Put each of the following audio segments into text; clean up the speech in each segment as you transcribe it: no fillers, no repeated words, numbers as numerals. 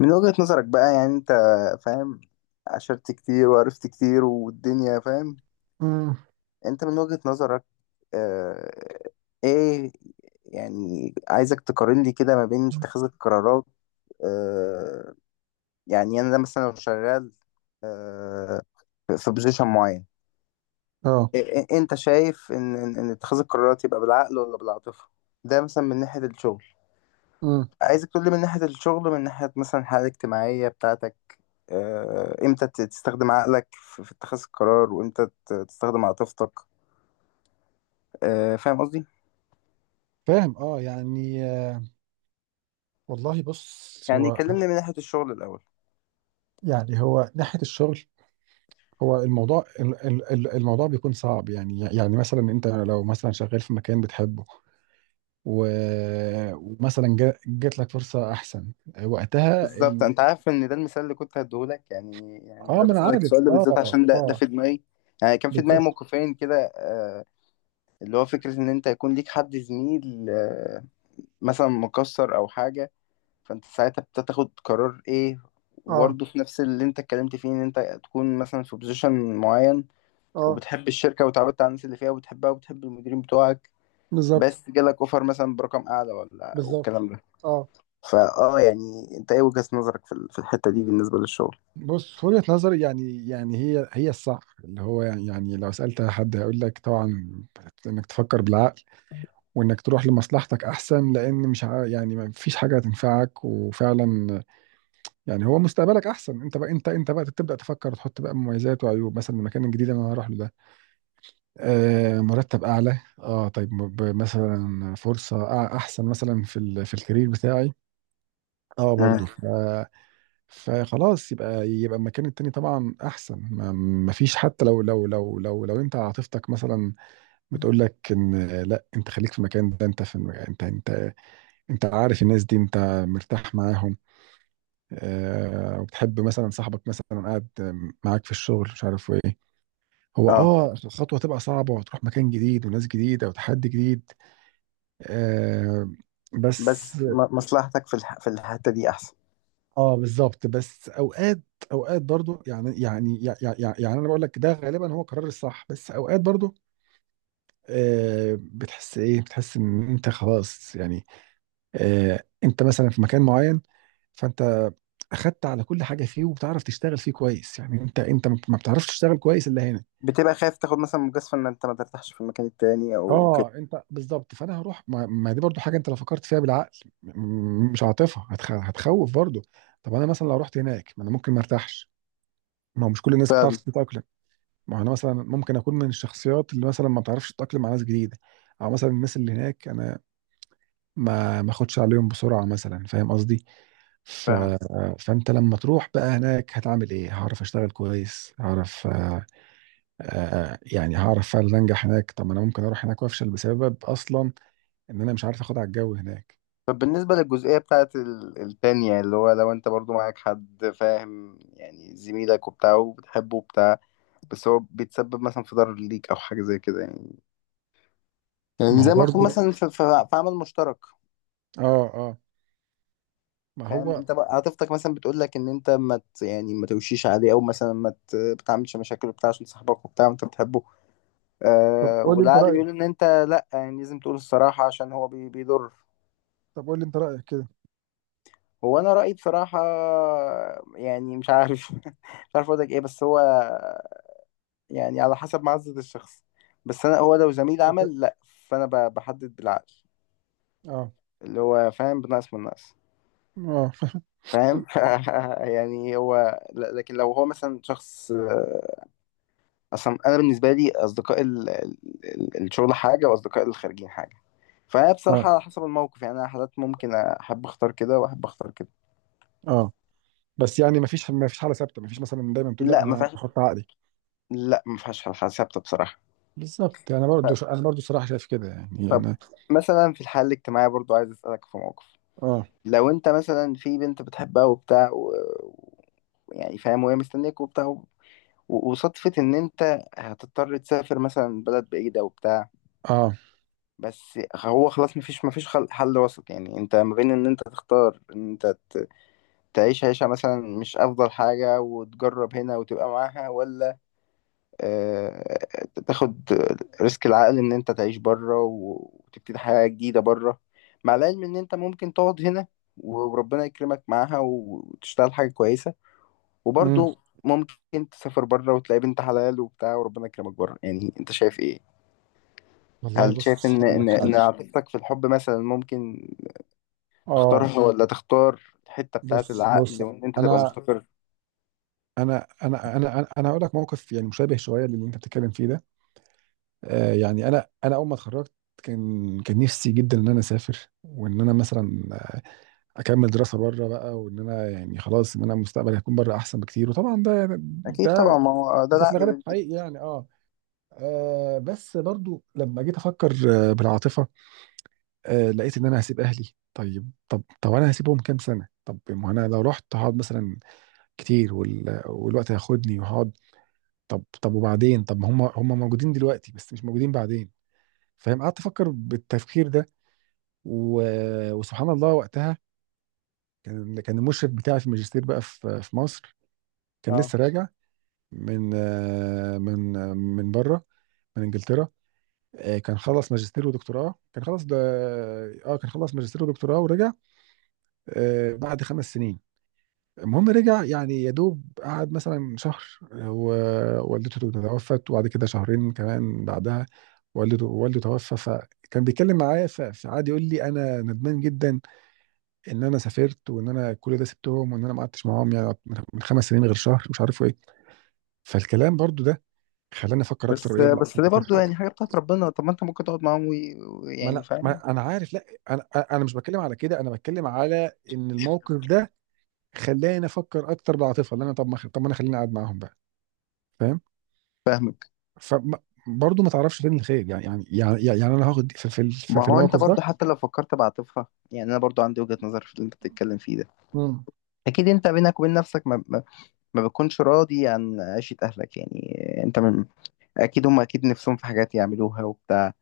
من وجهة نظرك بقى يعني انت فاهم، عشرت كتير وعرفت كتير والدنيا فاهم. امم انت من وجهة نظرك، اه، ايه، يعني عايزك تقارن لي كده ما بين اتخاذ القرارات. اه، يعني انا مثلا لو شغال، اه، في بوزيشن معين. اه إيه، إيه انت شايف ان اتخاذ القرارات يبقى بالعقل ولا بالعاطفة؟ ده مثلا من ناحية الشغل. امم عايزك تقول لي من ناحية الشغل، من ناحية مثلا الحالة الاجتماعية بتاعتك. آه، امتى تستخدم عقلك في اتخاذ القرار وامتى تستخدم عاطفتك؟ آه، فاهم قصدي. فاهم، يعني آه، والله، بص. يعني هو كلمني من ناحية الشغل الأول. يعني هو ناحية الشغل، الموضوع الموضوع بيكون صعب. يعني مثلا انت لو مثلا شغال في مكان بتحبه، ومثلا جات لك فرصة احسن، وقتها بالظبط، ال... انت عارف ان ده المثال اللي كنت هديهولك. يعني اه انا ما انا بسألك عارف، السؤال ده بالذات عشان ده في دماغي. يعني كان في دماغي بالظبط موقفين كده، آه، اللي هو فكرة ان انت يكون ليك حد زميل، آه، مثلا مكسر او حاجة، فانت ساعتها بتاخد قرار ايه؟ اه وبرضه في نفس اللي انت اتكلمت فيه، ان انت تكون مثلا في بوزيشن معين، اه وبتحب الشركة وتعودت على الناس اللي فيها وبتحبها وبتحب المديرين بتوعك، بالظبط. بس جالك اوفر مثلا برقم اعلى ولا بالظبط، والكلام ده. اه فاه، يعني انت ايه وجهة نظرك في الحتة دي بالنسبة للشغل؟ بص، وجهة نظري يعني هي الصح. اللي هو يعني، لو سألت حد هيقول لك طبعا انك تفكر بالعقل وانك تروح لمصلحتك احسن، لان مش ع- يعني ما فيش حاجة هتنفعك. وفعلا يعني هو مستقبلك احسن. انت بقى انت بقى تبدأ تفكر، تحط بقى مميزات وعيوب مثلا المكان الجديد اللي انا هروح له ده. آه، مرتب اعلى، طيب، مثلا فرصة احسن مثلا في في الكارير بتاعي، اه مم. برضه. فخلاص، يبقى المكان التاني طبعا احسن، ما فيش. حتى لو انت عاطفتك مثلا بتقول لك ان لا، انت خليك في المكان ده، انت في انت عارف الناس دي، انت مرتاح معاهم، آه، وبتحب مثلا صاحبك مثلا قاعد معاك في الشغل، مش عارف ايه. هو اه، الخطوه تبقى صعبه، وتروح مكان جديد وناس جديده وتحدي جديد، آه. بس. بس مصلحتك في الحتة دي احسن. اه بالظبط، بس اوقات، برضو، انا بقول لك، ده غالبا هو قرار الصح، بس اوقات برضو آه، بتحس ان انت خلاص يعني، آه، انت مثلا في مكان معين، فانت اخدت على كل حاجه فيه وبتعرف تشتغل فيه كويس. يعني انت ما بتعرفش تشتغل كويس الا هنا. بتبقى خايف تاخد مثلا مجازفة ان انت ما ترتاحش في المكان التاني او كده. اه انت بالظبط، فانا هروح ما دي برضو حاجه. انت لو فكرت فيها بالعقل مش عاطفه، هتخوف برضو. طب انا مثلا لو رحت هناك، ما انا ممكن ما ارتاحش. ما هو مش كل الناس بتعرف فاهم. تتاقلم. ما هو انا مثلا ممكن اكون من الشخصيات اللي مثلا ما بتعرفش تتاقلم مع ناس جديده. او مثلا الناس اللي هناك انا ما اخدش عليهم بسرعه مثلا، فاهم قصدي؟ ف... فاهم. فانت لما تروح بقى هناك هتعمل ايه؟ هعرف اشتغل كويس؟ هعرف آه، آه، يعني هعرف فعلا انجح هناك؟ طب ما انا ممكن اروح هناك وافشل، بسبب اصلا ان انا مش عارف اخد على الجو هناك. طب بالنسبة للجزئية بتاعت التانية، اللي هو لو انت برضو معاك حد فاهم، يعني زميلك وبتاع وبتحبه وبتاع، بس هو بيتسبب مثلا في ضرر ليك او حاجة زي كده. يعني ما يعني هو زي ما تكون برضو، مثلا في عمل مشترك. اه اه ما فاهم هو. انت بقى، عاطفتك مثلا بتقول لك ان انت ما ت- يعني ما توشيش عليه، او مثلا ما ت- بتعملش مشاكل وبتاع عشان صاحبك وبتاع وانت بتحبه. طب آه، قول لي انت والعقل رايك، بيقول ان انت، لا، يعني لازم تقول الصراحة عشان هو بي بيضر. كده. هو انا رأيي بصراحة، يعني مش عارف مش عارف اقول لك ايه، بس هو يعني على حسب معزة الشخص. بس انا هو لو زميل فكرة- عمل، لا، فانا بحدد بالعقل، اه اللي هو فاهم، بنقص من نقص. اه فاهم؟ يعني هو لكن لو هو مثلا شخص، آه، اصلا انا بالنسبه لي اصدقاء الشغل حاجه، واصدقاء الخارجين حاجه. فبصراحه اه على حسب الموقف، يعني انا حالات ممكن احب اختار كده واحب اختار كده. اه بس يعني ما فيش حاله ثابته. ما فيش مثلا دايما بتقول لا، لا، ما انا فيهاش. احط عقلي. لا، ما فيهاش حاجه ثابته بصراحه. بالظبط، انا برضو طب. انا برضو صراحه شايف كده يعني، طب انا مثلا في الحاله الاجتماعيه برضو عايز اسالك في موقف. اه لو انت مثلا في بنت بتحبها وبتاع و... يعني فاهم، وهي مستنيك وبتاع و- وصدفة إن أنت هتضطر تسافر مثلا بلد بعيدة وبتاع. اه بس هو خلاص، مفيش حل وسط. يعني انت ما بين ان انت تختار ان انت تعيش عيشة مثلا مش افضل حاجة وتجرب هنا وتبقى معاها، ولا آه، تاخد ريسك العقل ان انت تعيش بره وتبتدي حياة جديدة بره. مع العلم ان انت ممكن تقعد هنا وربنا يكرمك معاها وتشتغل حاجة كويسة، امم وبرضه ممكن تسافر بره وتلاقي بنت حلال وبتاع وربنا يكرمك بره. يعني انت شايف ايه؟ والله هل شايف بص ان هقول لك حاجه. عاطفتك في الحب مثلا ممكن اه تختارها، ولا تختار الحتة بتاعت بص بص العقل وإن أنت تبقى انا مستقر؟ أنا هقول لك موقف يعني مشابه شويه للي انت بتتكلم فيه ده، آه. يعني انا اول ما اتخرجت، كان نفسي جدا ان انا اسافر، وان انا مثلا اكمل دراسه بره بقى، وان انا يعني خلاص، ان انا مستقبلي هيكون بره احسن بكتير. وطبعا ده، اكيد طبعا، ده ما هو ده ده في العقل الغالب بيقول كده. حقيقي يعني، اه. آه، بس برضو لما جيت افكر آه بالعاطفه، آه لقيت ان انا هسيب اهلي. طيب، طب انا هسيبهم كام سنه؟ طب ما انا لو رحت هقعد مثلا كتير، والوقت هياخدني وهقعد. طب وبعدين، طب ما هم موجودين دلوقتي، بس مش موجودين بعدين. فاهم؟ قعدت افكر بالتفكير ده، و... وسبحان الله وقتها كان المشرف بتاعي في الماجستير بقى، في مصر، كان اه، لسه راجع من آه، من بره، من انجلترا. آه، كان خلص ماجستير ودكتوراه. كان خلص ماجستير ودكتوراه ورجع. آه، بعد خمس سنين. المهم رجع، يعني يا دوب قعد مثلا شهر، آه، ووالدته توفت. وبعد كده شهرين كمان بعدها والده توفى. فكان بيتكلم معايا، فقعد يقول لي انا ندمان جدا ان انا سافرت، وان انا كل ده سبتهم، وان انا ما قعدتش معاهم يعني، من خمس سنين غير شهر، مش عارف ايه. فالكلام برضو ده خلاني افكر اكتر. بس ايه، لا بس ده برضو يعني حاجه بتاعت ربنا. طب ما انت ممكن تقعد معاهم ويعني فاهم. ما انا عارف. لا، انا انا مش بتكلم على كده. انا بتكلم على ان الموقف ده خلاني افكر اكتر بالعاطفه، اللي انا، طب ما انا خليني قاعد معاهم بقى. فاهم؟ فاهمك. فبرضه ما تعرفش فين الخير يعني, انا هاخد في ما هو انت الموقف برضو ده. حتى لو فكرت بعاطفها، يعني انا برضو عندي وجهه نظر في اللي انت بتتكلم فيه ده. امم اكيد انت بينك وبين نفسك ما بتكونش راضي عن عيشه اهلك. يعني انت من، اكيد هم اكيد نفسهم في حاجات يعملوها وبتاع،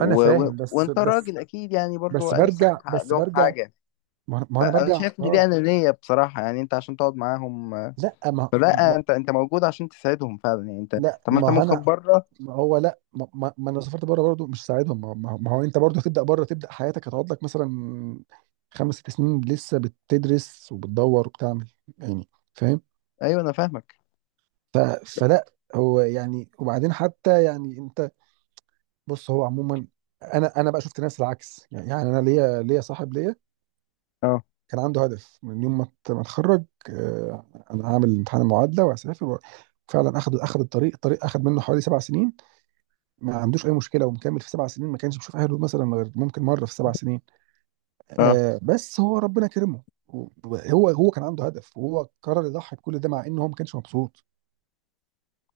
انا فاهم، بس وانت بس راجل اكيد يعني برضو بس نفسك برجع، تحقق بس لهم برجع حاجه. ما ما انا فانا برجع شايف ان دي اختار. انانيه بصراحه، يعني انت عشان تقعد معاهم، آه، لا ما فلا، ما- انت موجود عشان تساعدهم فعلا. يعني انت، لا طب ما انت ما انا ممكن بره. ما هو لا، ما انا سافرت بره برضه، مش ساعدهم. ما هو انت برضه هتبدا بره، تبدا حياتك، هتقعد لك مثلا خمس ست سنين لسه بتدرس وبتدور وبتعمل، يعني فاهم؟ ايوه انا فاهمك. ف- فلا. هو يعني وبعدين حتى يعني انت، بص هو عموما انا انا بقى شفت ناس العكس يعني. انا ليا صاحب ليا اه، كان عنده هدف من يوم ما اتخرج، آه، انا هعمل امتحان المعادله وهسافر، فعلا. اخذ الطريق. الطريق اخذ منه حوالي سبع سنين، ما عندوش اي مشكله ومكمل في سبع سنين. ما كانش بيشوف اهله مثلا، غير ممكن مره في سبع سنين، اه، آه. بس هو ربنا كرمه، و- هو هو كان عنده هدف، وهو قرر يضحي بكل ده، مع ان هو ما كانش مبسوط.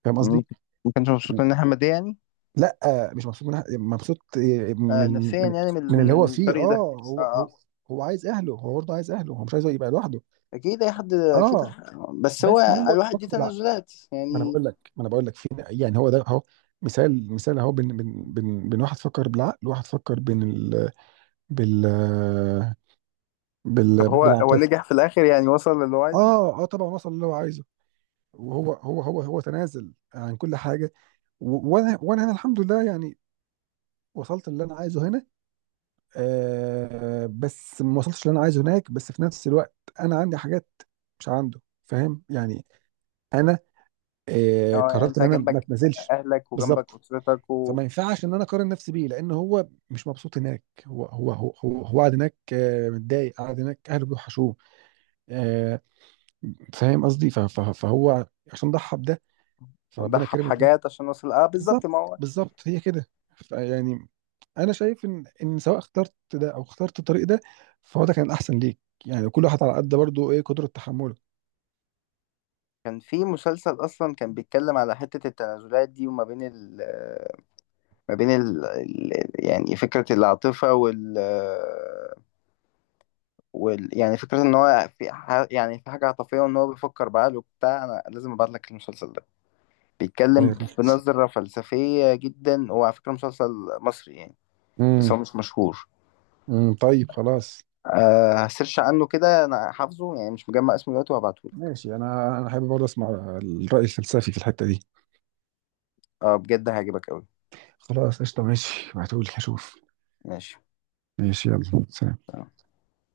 فاهم قصدي؟ ما كانش و- مبسوط من احمد ده يعني؟ لا، آه، مش مبسوط، من مبسوط آه، آه، من نفسيا من يعني من اللي هو من فيه، الطريق ده. اه. اه، هو هو اه، هو عايز اهله، هو برضه عايز اهله، هو مش عايز يبقى لوحده، اكيد اي حد اكيد. اه. بس هو بس هو الواحد دي فقد تنازلات يعني. ما انا بقول لك، في يعني، هو ده اهو، مثال، مثال اهو بين واحد فكر بالعقل، وواحد فكر بين ال... بال طب بال... هو، هو بالعاطفه. نجح في الاخر يعني، وصل للي هو عايزه. اه طبعا وصل اللي هو عايزه، وهو هو هو هو تنازل عن كل حاجه. و... وانا وانا انا الحمد لله يعني، وصلت اللي انا عايزه هنا، آه، بس ما وصلتش اللي انا عايزه هناك. بس في نفس الوقت انا عندي حاجات مش عنده، فاهم يعني؟ انا آه اه، يعني قررت ان انت انا ما جنبك اتنازلش. اهلك وجنبك بالظبط. اسرتك و- فما ينفعش ان انا اقارن نفسي بيه، لان هو مش مبسوط هناك. هو قاعد هناك آه، متضايق، قاعد هناك اهله بيوحشوه، آه، فاهم قصدي؟ فهو عشان ضحى بده، فربنا وضحى كرمه بده. بحاجات عشان وصل. اه، بالظبط بالظبط، ما هو. هي كده يعني. انا شايف ان سواء اخترت ده او اخترت الطريق ده، فهو ده كان احسن ليك. يعني كل واحد على قد برضه ايه، قدرة تحمله. كان في مسلسل اصلا كان بيتكلم على حتة التنازلات دي، وما بين ال، ما بين ال، يعني فكرة العاطفة وال، وال يعني فكرة ان هو في يعني في حاجة عاطفية، وان هو بيفكر بعقله وبتاع. انا لازم ابعت لك المسلسل ده، ايوه. بيتكلم بنظرة فلسفية جدا. هو على فكرة مسلسل مصري يعني، بس هو امم مش مشهور. أمم، طيب خلاص. أه، هسيرش عنه كده، انا حافظه يعني مش مجمع اسمه دلوقتي، وهبعته لك. ماشي، انا حابب برضه اسمع الرأي الفلسفي في الحتة دي. اه بجد هيعجبك قوي. خلاص قشطة، ماشي، ابعتهولي اشوف. ماشي. ماشي، يلا سلام.